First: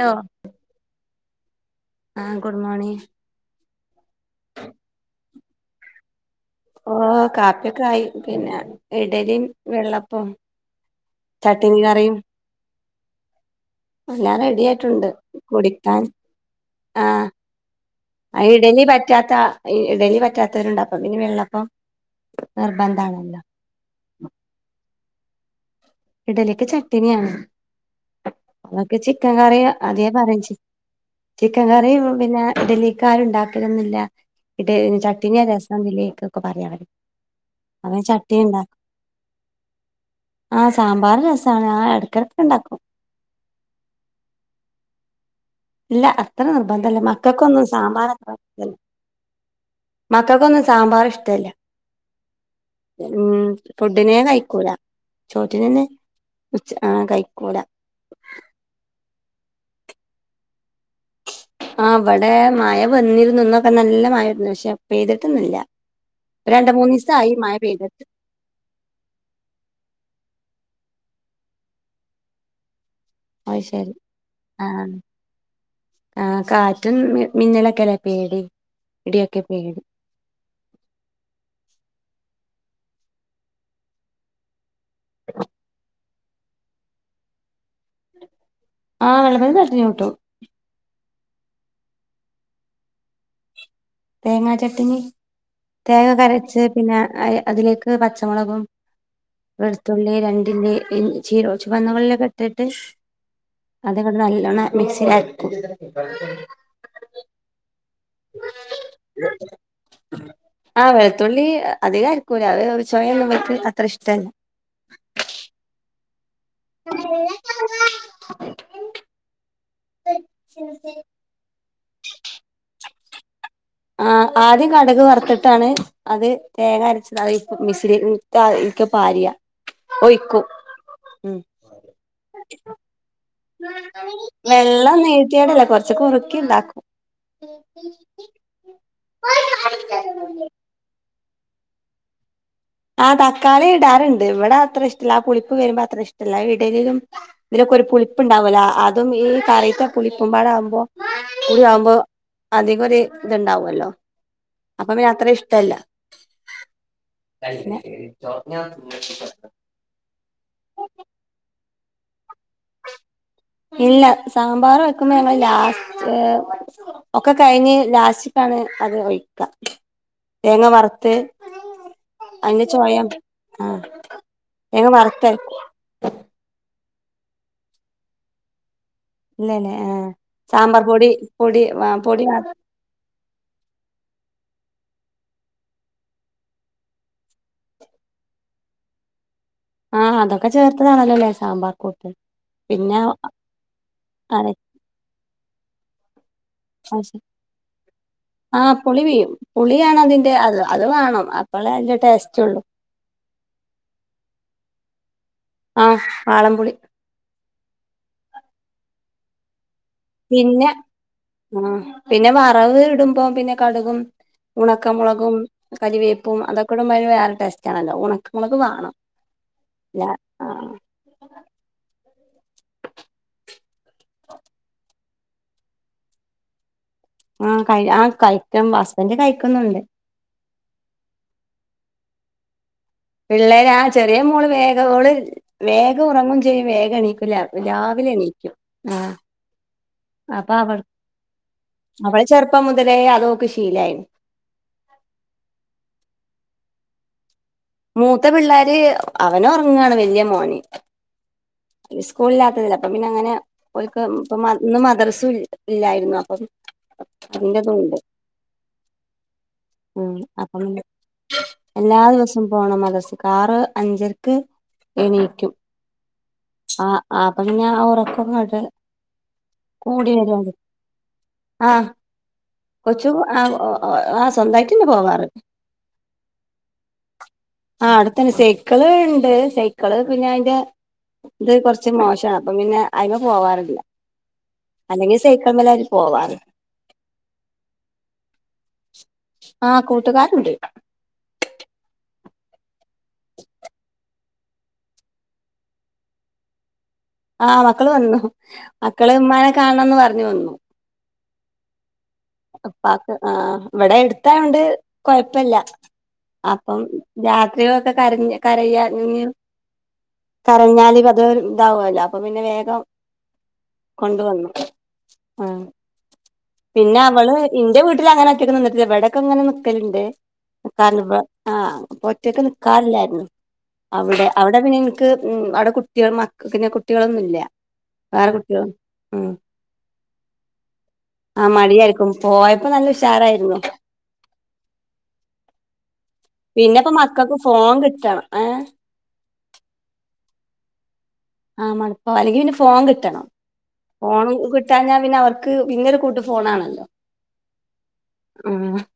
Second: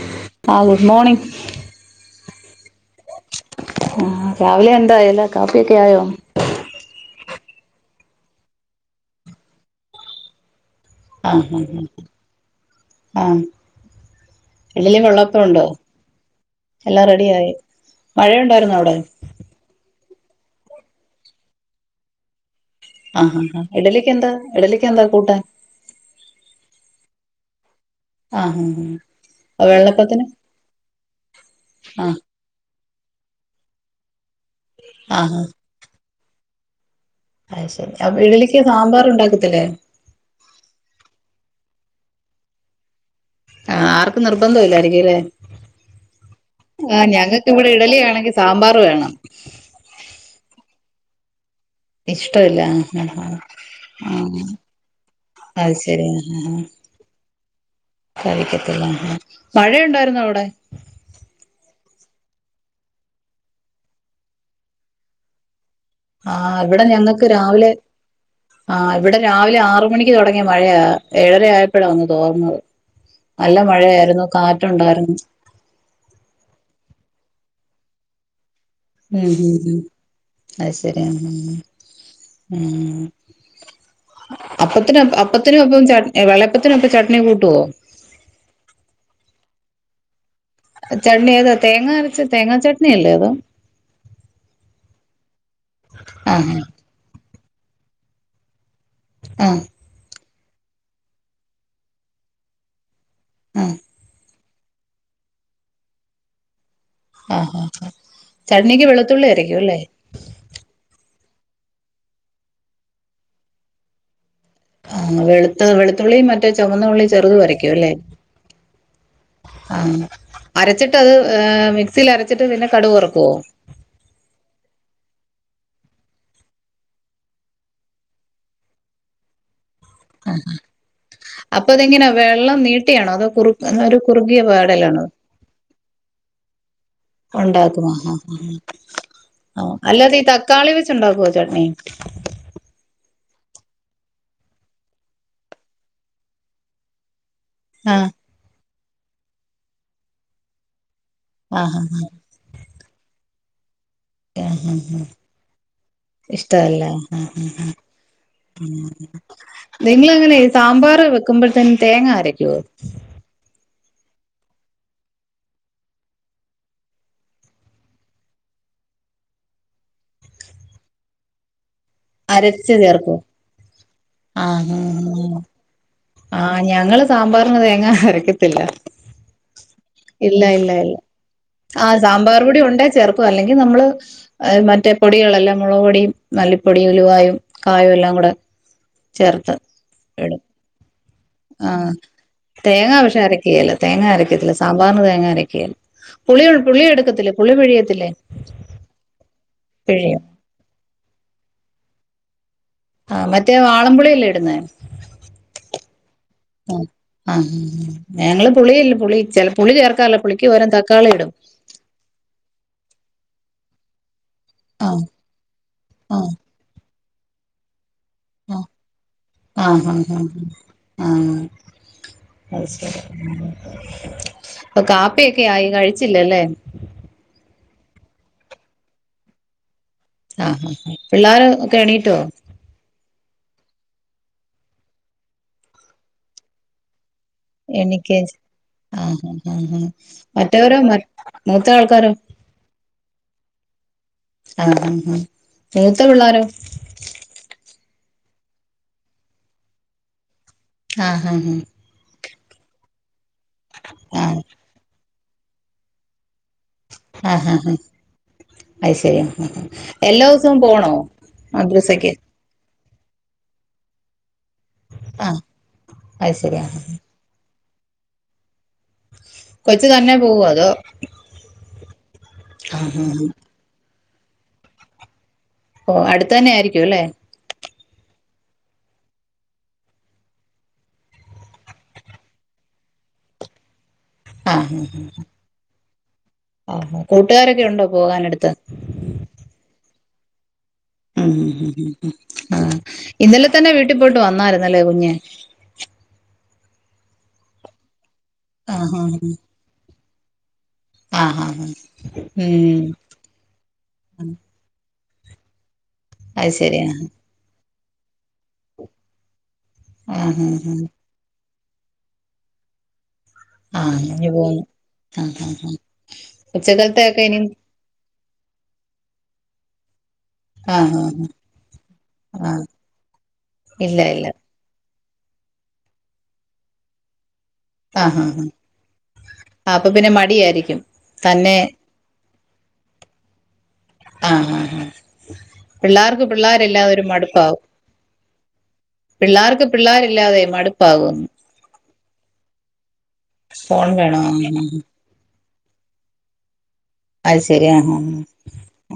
Hello ആഹ് good morning ആഹ്! Good morning ആഹ് രാവിലെ എന്തായി എല്ലാ കാപ്പിയൊക്കെ ആയോ? ഓഹ് കാപ്പിക്കെ ആയി പിന്നെ ഇഡലിയും വെള്ളപ്പം ആഹഹ് ആഹ്! ആഹ്! എല്ലാം റെഡി ഇഡ്ഡലി ആയിട്ടുണ്ട് വെള്ളപ്പമുണ്ടോ കുടിക്കാൻ എല്ലാം ആഹ് റെഡിയായി മഴയുണ്ടായിരുന്നോ ഇഡലി അവിടെ പറ്റാത്ത ഇഡ്ഡലി പറ്റാത്തവരുണ്ട് അപ്പൊ ഇനി വെള്ളപ്പം നിർബന്ധാണല്ലോ ആഹഹാ ഇഡ്ഡലിക്ക് എന്താ ഇഡ്ഡലിക്ക് എന്താ കൂട്ടാൻ ഇഡ്ഡലിക്ക് ചട്ടിനിയാണ് ആഹ് നക്ക് ചിക്കൻ കറിയ ആഹ് അതേ വെള്ളപ്പത്തിന് പറച് ചിക്കൻ കറിയ ആഹ് പിന്നെ ഇഡലിക്ക് ആരു ഉണ്ടാക്കലൊന്നില്ല ഇ ചട്ണി ആഹ് രസം വിലക്ക ഒക്കെ പറയാ അവര് അവൻ അയ്ശേരി ചട്ടിനി ഇഡലിക്ക് ഉണ്ടാക്കും സാമ്പാറ് ഉണ്ടാക്കത്തില്ലേ? ആഹ്! സാമ്പാർ രസാണ് ആഹ് എടക്കെടക്ക് ഇണ്ടാക്കും ആഹ്! ആർക്കും നിർബന്ധം ഇല്ലാരിക്കും അല്ലേ! ഇല്ല അത്ര നിർബന്ധം ഇല്ല മക്കൾക്കൊന്നും ഇവിടെ ഇഡലി സാമ്പാറ് ആണെങ്കിൽ - സാമ്പാർ വേണം മക്കൾക്കൊന്നും സാമ്പറ് ഇഷ്ടല്ല! ഇഷ്ടമില്ല ഉം... ആഹ് ആഹ് ഫുഡിനെ ആഹ് കഴിക്കൂല അത് ചോറ്റിനെന്നെ ശരി ഉച്ച. ആഹ് കയിക്കൂല കഴിക്കാത്തില്ല മഴയുണ്ടായിരുന്നോ അവിടെ? ആഹ്! ഇവിടെ മഴ വന്നിരുന്നു ഇന്നൊക്കെ നല്ല മഴ ഉണ്ടാരുന്നു പക്ഷെ പെയ്തിട്ടൊന്നുല്ല ആഹ്! രണ്ട് ഇവിടെ മൂന്ന് ഞങ്ങൾക്ക് ദിവസായി മഴ രാവിലെ പെയ്തിട്ട് ആഹ്! ഇവിടെ രാവിലെ ആറ് മണിക്ക് തുടങ്ങിയ മഴയാ ഏഴരയായപ്പോഴാ ഒന്ന് തോർന്നത് നല്ല അത് ശരി മഴയായിരുന്നു കാറ്റുണ്ടായിരുന്നു ആഹ്! കാറ്റും മിന്നലക്കെല്ലെ പേടി ഉം ഇടിയൊക്കെ ഹുംഹും പേടി അത് ശരിയ ഉം ഉം.... അപ്പത്തിന അപ്പത്തിനൊപ്പം ചട്ണി വെളപ്പത്തിനൊപ്പം ചട്ണി കൂട്ടുവോ? ആഹ്! വിള്ളപ്പത്തിന് ചട്ണി കൂട്ടും ചട്ണി ഏതാ തേങ്ങാ അരച്ച തേങ്ങാ ചട്ണിയല്ലേ അത് തേങ്ങാ ചട്ടണി തേങ്ങ ആഹ് അരച്ച് പിന്നെ അതിലേക്ക് പച്ചമുളകും. ആഹ് വെളുത്തുള്ളി, രണ്ടില്ലി ഇഞ്ചി, ഒരു പച്ച മുളക് ഇട്ടിട്ട്. ഉം... അത് നല്ലവണ്ണം മിക്സിഅരകും. ആഹ്! ചട്ണിക്ക് വെളുത്തുള്ളി അരയ്ക്കും അല്ലേ ആഹ്! വെളുത്തുള്ളി അധികം അരക്കൂല അത്ര ഇഷ്ടല്ല. ആഹ്! വെളുത്ത് വെളുത്തുള്ളിയും മറ്റേ ചുവന്നുള്ളി ചെറുത് അരക്കും അല്ലേ? ആഹ്! അരച്ചിട്ട് അത് മിക്സിൽ അരച്ചിട്ട് പിന്നെ കടുക്‌ വറക്കുവോ? ആ ആദ്യം കടക് വറത്തിട്ടാണ്. അത് തേങ്ങ അരച്ച മിക്സിലിട്ട് പാര. ആ അപ്പൊ അതെങ്ങനെയാ വെള്ളം നീട്ടിയാണോ അതോ കുറ ഒരു കുറുകിയ പാടലാണോ? നീട്ടിയിട്ടല്ല കുറച്ചു കുറുക്കിണ്ടാക്കും. ഉണ്ടാക്കും ആ അല്ലാതെ ഈ തക്കാളി വെച്ച് ഉണ്ടാക്കുവോ ചട്ണി? ആഹ്! തക്കാളി ഇടാറുണ്ട് ഇവിടെ അത്ര ഇഷ്ടമല്ല ആ പുളിപ്പ് വരുമ്പോ അത്ര ഇഷ്ടമല്ല ഇടലിലും. ഇതിലൊക്കെ ഒരു ആഹ് പുളിപ്പുണ്ടാവല അതും ഈ കറയിത്തെ പുളിപ്പമ്പാട ആകുമ്പോ കുട ആഹ് ആവുമ്പോ ആഹ് അധികം ഒരു ഇത്ണ്ടാവല്ലോ അപ്പൊ പിന്നെ അത്ര ഇഷ്ടല്ല ഇഷ്ട അല്ലെ [inaudible] നിങ്ങളെങ്ങനെ ഈ സാമ്പാർ വെക്കുമ്പോഴത്തന് തേങ്ങ ആരക്കുവോ? ഇല്ല സാമ്പാർ വെക്കുമ്പോ ഞങ്ങള് ലാസ്റ്റ്. ഒക്കെ കഴിഞ്ഞ് ലാസ്റ്റ്ക്കാണ് അത് ഒഴിക്ക. തേങ്ങ വർത്ത്. അയിന്റെ അരച്ച് ചൊയം ചേർക്കോ? ആഹ് ആഹ് ആഹ് തേങ്ങവർത്തരകും. ആഹ് ഞങ്ങള് സാമ്പാറിന് തേങ്ങാ അരയ്ക്കത്തില്ല. ഇല്ലലേ? ഇല്ല, ഇല്ല, ഇല്ല ആഹ് പൊടി സാമ്പാർപൊടി ഒണ്ടേ ചേർക്കും അല്ലെങ്കിൽ ന്നമ്മള് അഹ് മറ്റേ പൊടികളെല്ലാം മുളക് പൊടിം, മല്ലിപ്പൊടിം, ഉലുവായും, കായും, എല്ലാംകൂടെ ചേർത്ത് ആ എട് അതൊക്കെ ചേർത്തതാണല്ലോല്ലേ സാമ്പാർ ആഹ് കൂട്ട് തേങ്ങ പിന്നെ പക്ഷെ അരക്കേല തേങ്ങ അരക്കത്തില്ല. അരച്ച സാമ്പാറിന് തേങ്ങാ അരക്കേല. പുളി പുളി എടുക്കത്തില്ലേ പുളി പിഴിയത്തില്ലേ ആഹ് പുളി പീയും പുളിയാണ് പിഴിയും അതിന്റെ അദ അത് വാണം അപ്പളേ അതിന്റെ ടേസ്റ്റ്ഒള്ളു. ആഹ് മറ്റേ വാളംപുളില്ലേ ഇടുന്നേ? ആഹ് വാളംപുളി. ഹ ഹ്, ഹ് ഞങ്ങള് പുളിയല്ല പുളി ചെല പുളി ചേർക്കാറില്ലപുള്ളിക്ക് പിന്നെ പകരം തക്കാളിഇടും. ആഹ് പിന്നെ വറവ് ഇടുമ്പോ പിന്നെ കടുകും ആ ഉണക്ക മൊളകും ആ കരിവേപ്പും അതൊക്കെ ഇടുമ്പോ അയ്ന് വേറെ ടേസ്റ്റാണല്ലോ ഉണ ക്കമുളക് ആ വാണം ല ആഹ് ആഹ് അഹ് സെരി ആഹ് കാപ്പിയൊക്കെ ആയി കഴിച്ചില്ലലേ? ആ കഴ് ആ കൈക്കുപം ഹസ്ബെന്റ് കഴിക്കുന്നുണ്ട്. ആഹ്, ഹ, ഹ ഹ പിള്ളാര് ഒക്കെ എണീറ്റോ? പിള്ളേര് ആ ചെറിയ മോള് വേഗംഓള് വേഗം ഉറങ്ങും ചെയ്യും വേഗം എണീകുല എണീക്കേം ചെയ്യ്ആഹ്, ഹ, ഹ, ഹ മറ്റവരോ മ മൂത്ത ആൾക്കാരോ? ചെറുപ്പംമുതലേ അതോക്ക് ശീലായ്ണ്. ആഹ്, ഹ, ഹ, മൂത്ത പിള്ളാരോ? മൂത്ത പിള്ളേര് അവന് ഒർങ്ങാണ് വെല്ല്യ മോന്. ആഹ് ഹ, ഹ, ഇസ്കൂള് ഇല്ലാത്തതല്ലേ അപ്പപിന്നെ അങ്ങനെ ഓൽക്ക് ആഹ് ഇപ്പ ഇന്ന് മദ്ർസും ഇല്ല. ഇല്ലായിരുന്നു അപ്പം അതിന്റെതും ഉണ്ട്. അയ്ശെരി ഉം എല്ലൊസവും പോണോ മദ്രസയ്ക്ക്. ഉം പോണം മദസ്ക്ക് ആറ് അഞ്ചര്ക്ക് ആഹ് എണീക്കും അത് ശരി ആഹ് ആ ആപ്പ പിന്നാ ആ ഒറക്കങ്ങേട്ട് കൊച്ച് തന്നെ പോവോ കൂടിരാര് അതോ ആഹ് കൊച്ചു ആഹ് ഒ ഓഹാ സ്വന്തായിട്ടെന്നെ പോവാറ്. ഓ അടുത്ത്തന്നെ ആയിരിക്കുലേ? ആ അടുത്തന്നെ സെയ്ക്കള് ഇണ്ട് സെയ്ക്കിള് പിന്നെ അയ്ന്റെ ഇത് കൊർച്ച് മോഷാ അപ്പം പിന്നെ അയ്മെ പോവാറില്ല. ആഹ് ആഹ് അല്ലെങ്കിൽ സെയ്ക്കൾമലാ ഓല് പോവാറ്. ആഹ് കൂട്ടുകാരൊക്കെ ഉണ്ടോ പോകാനടുത്ത്? ആഹ് കൂട്ടുകാരുണ്ട്. ഉം ഹ്, ഹ്, ഹ് ആ ഇന്നലെതന്നെ വീട്ടിൽ പോയിട്ട് വന്നായിരുന്നല്ലേ കുഞ്ഞ്. ആഹ് മക്കള് വന്നു ആഹ് മക്കള് ഇമ്മാനെ കാണണംന്ന് പറഞ്ഞ് വന്നു. ആ, ഹാ, ഹ ഉപ്പാക്ക് ആഹ് ഇവടെ എടുത്തായോണ്ട് കൊയപ്പല്ല. അത് ശരി അപ്പം ആഹ് രാത്രി ഒക്കെ കരഞ്ഞ് കരയ ഞ്ഞ് ആഹ് ആഹ് കരഞ്ഞാല് അത് ഇതാവോലോ അപ്പൊ പിന്നെ വേഗം ആഹ് കൊണ്ടുവന്നു ഞ്ഞുപോന്നുആഹ്, ആഹ്, ഹാ പിന്നെ ഉച്ചക്കത്തൊക്കെ അവള് ഇനി ഇന്റെ വീട്ടില് അങ്ങനെ ഒറ്റക്ക് ന്നിന്നിട്ടില്ല ഇവടൊക്കെ ഇങ്ങനെ ന്നിക്കല്ണ്ട്. ആഹ് കാറി ആഹ് ആ പൊറ്റക്ക് ആഹ് നിക്കാറില്ലായിരുന്നു ഇല്ല അവിടെ ഇല്ല അവി ആടെ പിന്നെൻക്ക് ഉം അവ്ടെ കുട്ട്യാ മക്ക പിന്നെ കുട്ടികളൊന്നുംല്ല്യ ആഹ് വേറെ ആഹ് കുട്ട്യോള്. ഉം. ആഹ് അപ്പൊ പിന്നെ മടിയായിരിക്കും ആഹ് തന്നെ മടിയായ്ര്ക്കും പോയപ്പോ നല്ല ഉഷാറായ്ര്ന്നു. ആഹ് ആഹ് ആഹ്. പിളള്യാർക് പിന്നെപ്പോ പിള്ളേരെല്ലാവരും മക്കൾക്ക് മടുപ്പാവും. ഫോൺ കിട്ടണം ഏഹ് പിള്ള്യാർക്ക് പിള്ള്യാരില്ലാതെ മടുപ്പാകും. ആഹ് മടുപ്പ അല്ലെങ്കിൽ പിന്നെ ഫോൺ കിട്ടണം ഫോൺ വേണോ ആ, ഫോണും ആ, ആ. കിട്ടാഞ്ഞാ പിന്നെ അവർ ക്ക് പിന്നൊരു കൂട്ട് ഫോണാണല്ലോ. അയ്ശെരി ആഹ് ആഹ്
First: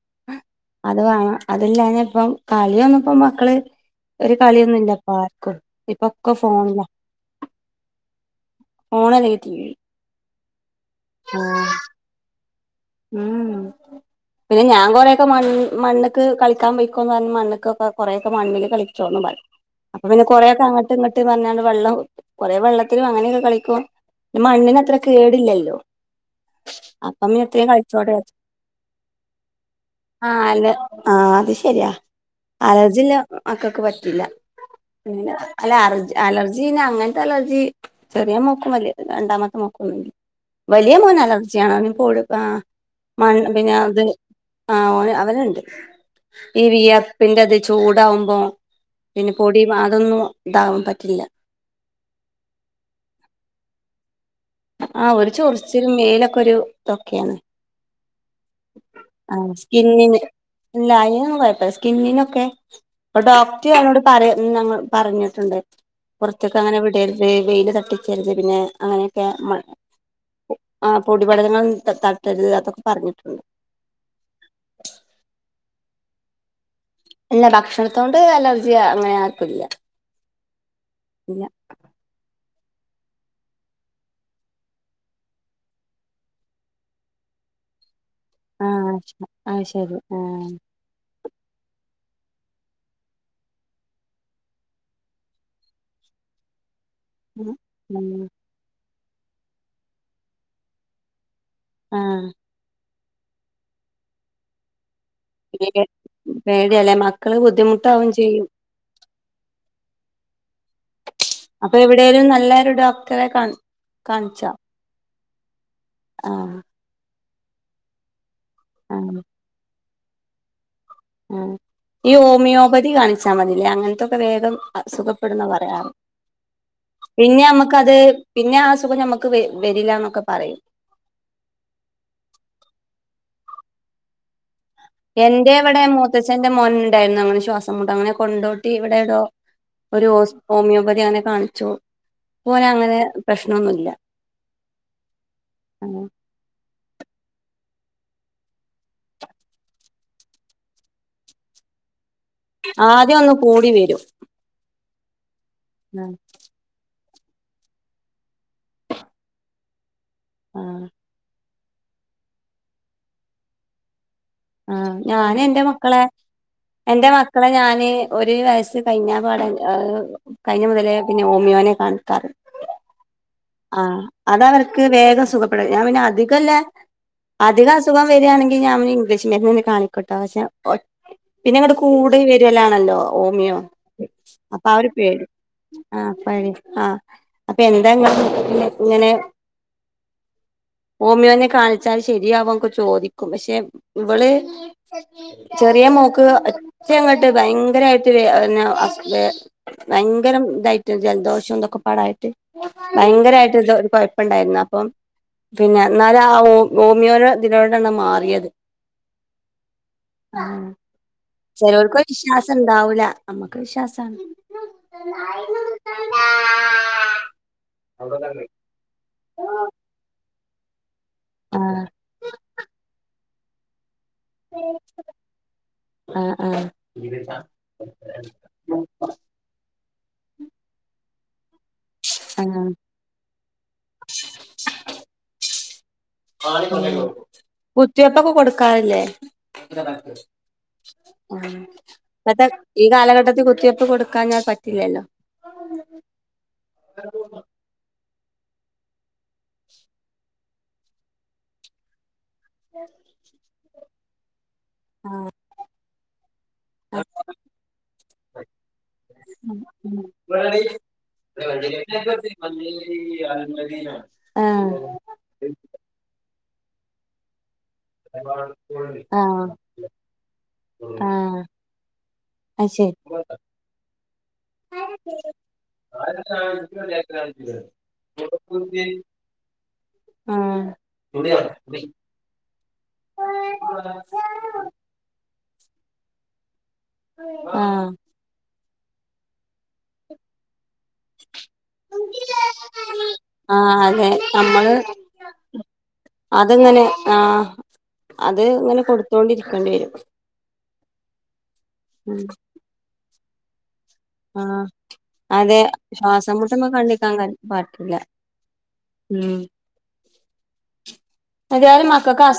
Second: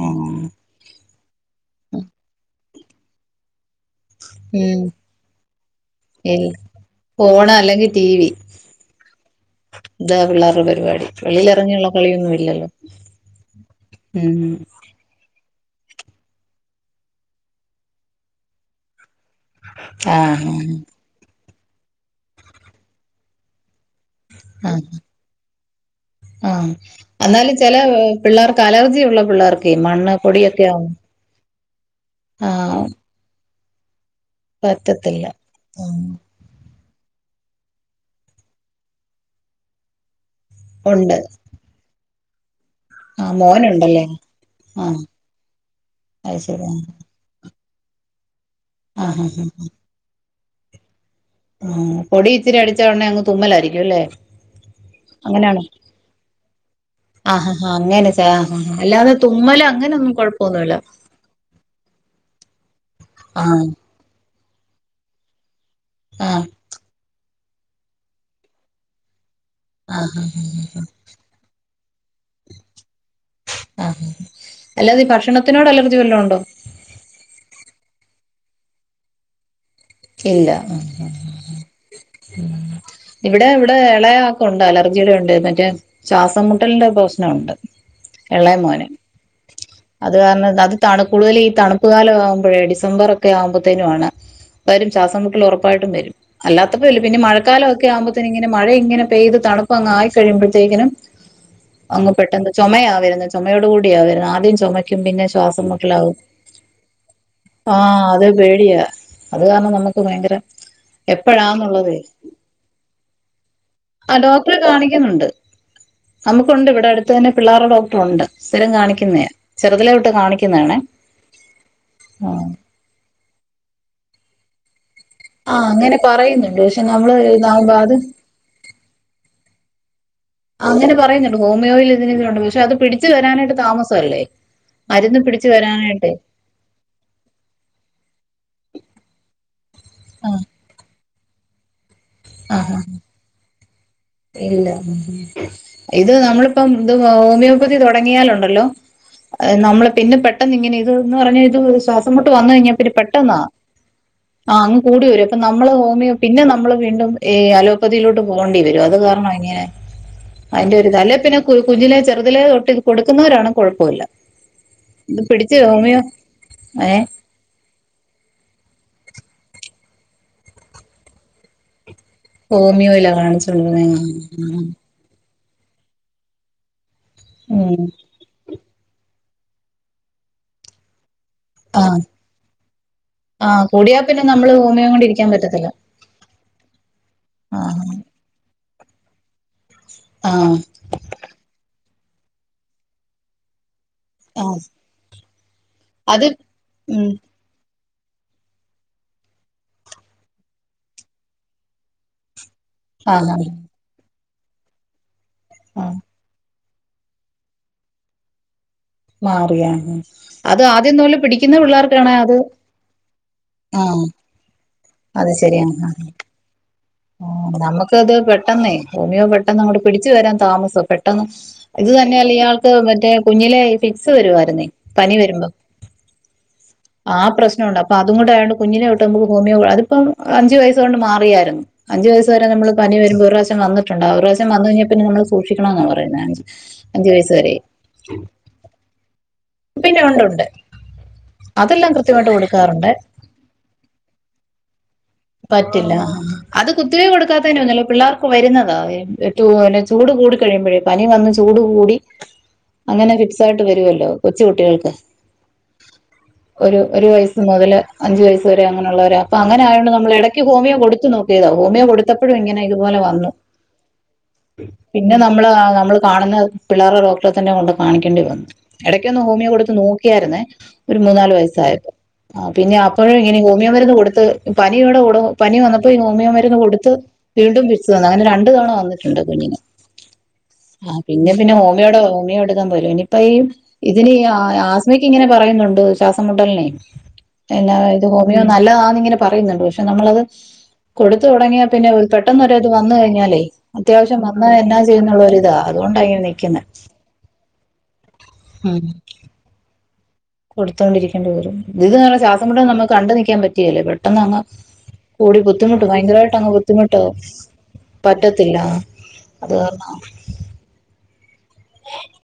ആഹ്. അത് വാണം, അതില്ലാഞാപ്പം കളൊന്നുപ്പോ മക്കള്. ഒരു കളൊന്നുംല്ല ഇപ്പ ആർക്കും ഇപ്പൊക്കെ ഇല്ല ഫോണിലാ. ഫോണ് അല്ലെങ്കി ടി വി. ഫോണ് ആല്ലെങ്കി ടീ വി. താ പിള്ളേര്ടെ പരിപാടി വെളിയിലെറങ്ങിയ്ള്ള കളിയൊന്നും ഇല്ലല്ലോ. [unintelligible] ഉം പിന്നെ ഞാൻ കൊറേ. ഇപ്പൊ മൺ മണ്ണ്ക്ക് കളിക്കാം പൊയ്ക്കോന്ന് പറഞ്ഞ് മണ്ണ്ക്കൊക്കെ കൊറേഒക്കെ മണ്ണില് കളിച്ചോ പറിം. അപ്പൊ പിന്നെ ആഹ് കൊറേക്കെ അങ്ങട്ട് ഇങ്ങട്ട് പറഞ്ഞാണ്ട് വെള്ളം കൊറേ വെള്ളത്തിലും അങ്ങനെയൊക്കെ കളിക്കും ഈ ആഹ് മണ്ണിനത്ര കേടില്ലല്ലോ അപ്പ ചെല പിള്ളേർക്ക് അലർജി ഉള്ള പിള്ളേർക്ക്‌ മണ്ണ് ആഹ് പൊടിയൊക്കെ അല്ല ആവു ആഹ് അത് ശെര്യാ അലർജിള്ള മക്കൾക്ക് പറ്റില്ല. പറ്റത്തില്ല അല്ല അർ ഉം അലർജി അയ്നങ്ങൻ അലർജി ചെറിയ മോക്കും രണ്ടാമത്തെ മോക്കും ണ്ട് വലിയ ഉണ്ട് മോന്അലർജില്ല. ജാണ് പോട്കാ. ആ മണ് പിന്നെ ത് മോനുണ്ടല്ലേ ആ ഓന് അവന്ണ്ട് അത് ഈ ശരി വിഅ ർപിൻ്റത് ചൂടകുമ്പോ ആ ഹാ പിന്നെ ഹാ പൊടി അതൊന്നും ഇതാകാൻ പറ്റില്ല. ആഹ് പൊടി ഇച്ചിരി അടിച്ച ഉടനെഅങ്ങ് തുമ്മലായിരിക്കും അല്ലേ? ആ ഒരു അങ്ങനെയണോ ചൊറിച്ചിലും മേലൊക്കെ ഒരു ഇതൊക്കെയാണ് ആഹ് ആഹ്അങ്ങെനെ ചാ അല്ലാതെ. ആ തുമ്മല് അങ്ങനെയൊന്നും സ്കിന്നിന് കുഴപ്പമൊന്നുമില്ല ഇല്ല അയ്നെന്നും കൊഴ്പ്പല്ല സ്കിന്നിനൊക്കെ ന്നട്ട്പ്പൊ ആ ഡോക്റ്റോനോട് പറ ഞങ്ങൾ പറഞ്ഞിട്ടുണ്ട് ആ പൊർത്ത്ക്ക ങ്ങനെ വിടര് വെയ്ല് തട്ടിച്ചരുത് പിന്നെ അങ്ങനെയൊക്കെ മ ആഹ്. വിപടനങ്ങളൊന്നും തട്ടരുത് അതൊക്കെ പറഞ്ഞിട്ടുണ്ട്. ആഹ്, അല്ലാതെഈ ഭക്ഷണത്തിനോട് അലർജി വല്ലോം ഉണ്ടോ? ഇല്ല ഭക്ഷണത്തോണ്ട് അലർജി അങ്ങനെ ആർക്കും ഇല്ല. ഇല്ല ഉം. ഇല്ല ഇവിടെവിടെ ഇളയാക്കുണ്ട് അലർജിയുടെ ഇണ്ട് മറ്റേ ശ്വാസം മുട്ടലിന്റെ പ്രശ്നോണ്ട്. എള്ളയ മോന്, ആഹ് ശ ആഹ് ശരി അത് കാരണം ആഹ് അത്. തണുപ്പു ള്ള കൂടുതൽ ഈ തണുപ്പ്കാല ആവുമ്പോഴേ ഡിസംബർ ഒക്കെ ആവുമ്പോത്തിനുആണ്. വരും ശ്വാസം മുട്ടല് ഉറപ്പായിട്ടും വരും. അല്ലാത്തപ്പോല്ലപിന്ന ഉം മഴക്കാലം ഒക്കെ ഉം ആവുമ്പോത്തിനിങ്ങി. മഴ ഇങ്ങനെ പെയ്ത് തണുപ്പ് അങ്ങ് ആയിക്കഴിയുമ്പോത്തേക്കിനും അങ്ങ് ആഹ് പെട്ടെന്ന്. ചൊമയാവര്ന്ന്, ചൊമയോട്കൂടിയാവര്ന്നു ആദ്യം ചൊമക്കും പിന്നെ ശ്യാ ശ്വാസംമുട്ടലാവും പേടിയല്ലേ മക്കള് ആഹ് ബുദ്ധിമുട്ടാവും അതെ ചെയ്യും പേടിയാ. അത് കാരണം നമുക്ക് ഭയങ്കര. അപ്പൊ എപ്പഴാന്നുള്ളത് എവിടെലും നല്ലൊരു ഡോക്ടറെ കാണി ആ കാണിച്ചോ ഡോക്ടറെ കാണിക്കുന്ന്ണ്ട്. ആഹ് നമുക്കുണ്ട് ഇവിടെ അടുത്തെന്നെ പിള്ളേര്ടെ ഡോക്ടറുണ്ട്. സ്ഥിരം ആഹ് കാണിക്കുന്നെയാ ചെറുതലെ തൊട്ട് കാണിക്കുന്നയാണേ. ആഹ് ഈ ഹോമിയോപതി കാണിച്ചാ മതില്ലേ അങ്ങൻത്തൊക്കെ വേഗംസുഖം. എവിടുന്ന പറയാറ്, അങ്ങനെ പറയുന്നുണ്ട് പക്ഷെ നമ്മള് ഇഞ്ഞി ഇതാകുമ്പോ അത് നമ്ക്കത്. പിന്നെ ആസുഖം നമുക്ക് വരില്ലാന്നൊക്കെ പറയും. അങ്ങനെ പറയുന്ന്ണ്ട് ഹോമിയോയിൽ ഇതിന്ണ്ട് പക്ഷെ അത് പിടിച്ച് വരാനായിട്ട് താമസല്ലേ. മരുന്ന് പിടിച്ച് വരാനായ്ട്ടെ. അഛൻന്റെമോന്ണ്ടായിര്ന്നു അങ്ങനെ ശ്വാസംമുട്ട് അങ്ങനെ കൊണ്ടോട്ടീ ഇവിടെതോ. ഒരു ഹോസ് ഹോമിയോപതി ഓനെ കാണിച്ചു. ഇപ്പോന് ആഹ് അങ്ങനെ പ്രശ്നൊന്നുല്ല ഇല്ല ഇത് നമ്മള്.. ഇപ്പം ഇത് ഹോമിയോപ്പതി തുടങ്ങിയാലുണ്ടല്ലോ നമ്മള് പിന്നെ പെട്ടെന്ന് ഇങ്ങനെ ഇത് ന്ന് പറഞ്ഞാ ഇത് ശ്വാസ സമുട്ട് വന്ന് കഴിഞ്ഞപ്പിന്നെ ആദ്യം ഒന്ന് പെട്ടെന്നാ കൂടി വരും ആഹ് അങ്ങ് കൂടി വരും അപ്പൊ നമ്മള് ഹോമിയോ ആഹ് പിന്നെ നമ്മള് വീണ്ടും ഈഹ് അലോപ്പതിയിലോട്ട് പോകേണ്ടി വരും അത് കാരണം ഇങ്ങനെ അതിന്റെ ആഹ് ഒരുത് അല്ലേ പിന്നെ കുഞ്ഞിലെ ചെറുതലേ തൊട്ട് ഇത് കൊടുക്കുന്നവരാണെകുഴപ്പല്ല. ആഹ് ഞാന് എൻറെ മക്കളെ ഏ എന്റെ മ ക്കളെ ഞാന് ഒരു വയസ്സ് കഴിഞ്ഞ പാടെ ഏഹ് കഴിഞ്ഞ മുതലേ പിന്നെ ഓമിയോനെ കാണിക്കാറ്. ഹോമിയോയിലാ കാണിച്ചോണ്ടിരുന്നത് ആഹ്, അതവർക്ക് വേഗം സുഖ ഞാൻ പിന്നെ അധികല്ല ഉം. അധികസുഖം വരികയാണെങ്കി ഞാ ഇംഗ്ലീഷ് മര്ന്ന്ന്നെ കാണിക്കോട്ട ശെ ഒറ്റ പിന്നെങ്ങടെ ആ കൂടിവരിയലാണല്ലോ ഓമിയോ ആഹ് കൂടിയാ പിന്നെ നമ്മള് അപ്പൊ ആ ഹോമിയോ ഒരു കൊണ്ട് പേടി ഇരിക്കാൻ പറ്റത്തില്ല ആഹ് പരി ആഹ് അപ്പൊ ആഹ് എന്താങ്ങ പിന്നെ ഇങ്ങനെ [unintelligible] ആഹ് ഓമിയോനെ കാണിച്ചാല് ശരിയാവുയൊക്കെ ചോദിക്കും പക്ഷെ ഇവള് ആഹ് ചെറിയ മോക്ക് അത് എത്രയു ഉം പെട്ടെ ഭയങ്കരമായിട്ട് വെ ന്ന അസു ഭയങ്കരം ഇതായിട്ട് ജലദോഷന്തൊക്കെ പാടായിട്ട് ആഹ് ആഹ് ഭയങ്കരമായിട്ട് ഇത് ഒരു കൊഴപ്പുണ്ടായിരുന്നു അപ്പം പിന്നെ നാട്ട് ആഹ് ഹോ ഹോമിയോന്റെ ഇതിലോടാണ് മാറിയത് മാറിയ ആഹ് ആഹ് അത് ആഹ് ആദ്യമുതൽ പിടിക്കുന്ന ചെലോർക്ക് പിള്ളേർക്കാണെ അത് വിശ്വാസം ഉണ്ടാവൂല നമ്മക്ക് ആഹ് വിശ്വാസാണ് അത് ശരിയാന് ആഹ് നമുക്കത് പെട്ടെന്നേ ഓമിയോ പെട്ടെന്നങ്ങോട്ട് പിടിച്ചു വരാൻ താമസം പെ പെട്ട ആഹ് ഇത് തന്നെയല്ല ഇയാൾക്ക് മറ്റേ കുഞ്ഞിലെ ഫിക്സ് വരുായിരുന്നേ പനി വരുമ്പോ ആഹ് ആഹ് ആ പ്രശ്നംണ്ട് അപ്പ അതുംകൊണ്ടായണ്ട് കുഞ്ഞിനെ തൊട്ട് നമുക്ക് ഹോമിയോ അതിപ്പം അഞ്ചു വയസ കൊണ്ട് മാറിയാരുന്നു അഞ്ച്വയസ്സ് വരെ ആഹ് നമ്മള് പനി വരുമ്പോൾ [unintelligible] വന്നിട്ടുണ്ട ഒരു പ്രാവശ്യം വന്ന കഴിഞ്ഞാൽ പിന്ന നമ്മള് സൂക്ഷിക്കണംന്ന പറയ്ന്നെ അഞ്ച് വയസ് വരെ കുത്തിവെപ്പൊക്കെ കൊടുക്കാറില്ലേ? [inaudible] പിന്നെ ഉണ്ട് ഉണ്ട് അതെല്ലാം കൃത്യമായിട്ട് മറ്റേ ഈ കൊടുക്കാറുണ്ട് കാലഘട്ടത്തിൽ കുത്തിവെപ്പ് കൊടു കാഞാ പറ്റില്ലല്ലോ പറ്റില്ല അത് കുത്തിവ കൊടുക്കാതേയൊന്നുയല്ല പിള്ളേർക്ക് വരുന്നത [unintelligible] പിന്നെ ചൂട് കൂടി കഴിയുമ്പോഴേ പനി വന്ന് ചൂട് കൂടി അങ്ങനെ ഫിക്സായിട്ട് വരുഅല്ലോ കൊച്ചുകുട്ടികൾക്ക് ആഹ് ഒരു ഒരു വയസ്സ് മുതല് അഞ്ചു വയസ് വരെ അങ്ങനെയുള്ളവരെ അപ്പൊ അങ്ങനെ അയോണ്ട് [unintelligible] കൊടുത്തപ്പോഴും ഇങ്ങനെ ഇതുപോലെ [unintelligible] [inaudible] ആഹ് പിന്ന നമ്മള് നമ്മൾ കാണുന്ന പിളേറെ ഡോ ക്ടറിനെ കൊണ്ട് കാണിക്കേണ്ടി വന്നു ഇപ്പ തന്നെ കൊണ്ട് സഹായിക്കുന്ന എടയ്ക്കൊന്നു ആഹ് ഹോമിയോ കൊടുത്തു നോക്കിയാരുന്നേ ഒരു മൂന്നാല് ആഹ് വയസ്സായപ്പോ ആഹ് അത് പിന്നെ ശരി അപ്പഴേ ഇങ്ങനെ ഹോമിയോ മരുന്ന് കൊടുത്ത് പനിയോടെ കൂടെ പനി വന്നപ്പോ ഈ ഹോമിയോമരുന്ന് കൊടുത്ത് വീണ്ടും പിക്സ് വന്ന് അങ്ങനെ രണ്ടു തവണ വന്നിട്ടുണ്ട് കുഞ്ഞിന് ആഹ് ആ പിന്നെ പിന്നെ ഹോമിയോ ഡോ ഹോമിയോ എടുക്കാൻ പോയി. ഇനിയിപ്പ ഈ ഇതിന് ആസ്മയ്ക്ക്, ഇങ്ങനെ പറയുന്നുണ്ട് ശ്വാസംമുട്ടലിനെ പിന്നെ ആഹ് ഇത് ഹോമിയോ നല്ലതാന്നിങ്ങനെ പറയിന്ന്ണ്ട് പക്ഷെ നമ്മളത് കൊടുത്ത് തുടങ്ങിയാ പിന്നെ പെട്ടെന്നൊരിത് വന്ന് കഴിഞ്ഞാലേ ആഹ് അതെ അത്യാവശ്യം വന്ന നമ്മള് എന്നാ ചെയ്യുന്നുള്ളോരിതാ അതുകൊണ്ടായിങ്ങനെ നിൽക്കുന്നെ. അതിങ്ങനെ ആഹ് അത് ഇങ്ങനെ കൊടുത്തോണ്ടിരിക്കേണ്ടി വരും കൊടുത്തോണ്ടിരിക്കണ്ടി വരും ഇത്ന്ന് പറഞ്ഞ ഉം ശസംമുട്ട് നമുക്ക് കണ്ടു നിക്കാൻ പറ്റില്ലേ ആഹ് കൂടി അതെ ബുദ്ധിമുട്ടും ഭയങ്കരായിട്ട് ശ്വാസം അങ്ങ് മുട്ടൊന്നും ബുദ്ധിമുട്ടാവും കണ്ടിക്കാൻ പറ്റില്ല പറ്റത്തില്ല ഉം അത് [unintelligible] [unintelligible]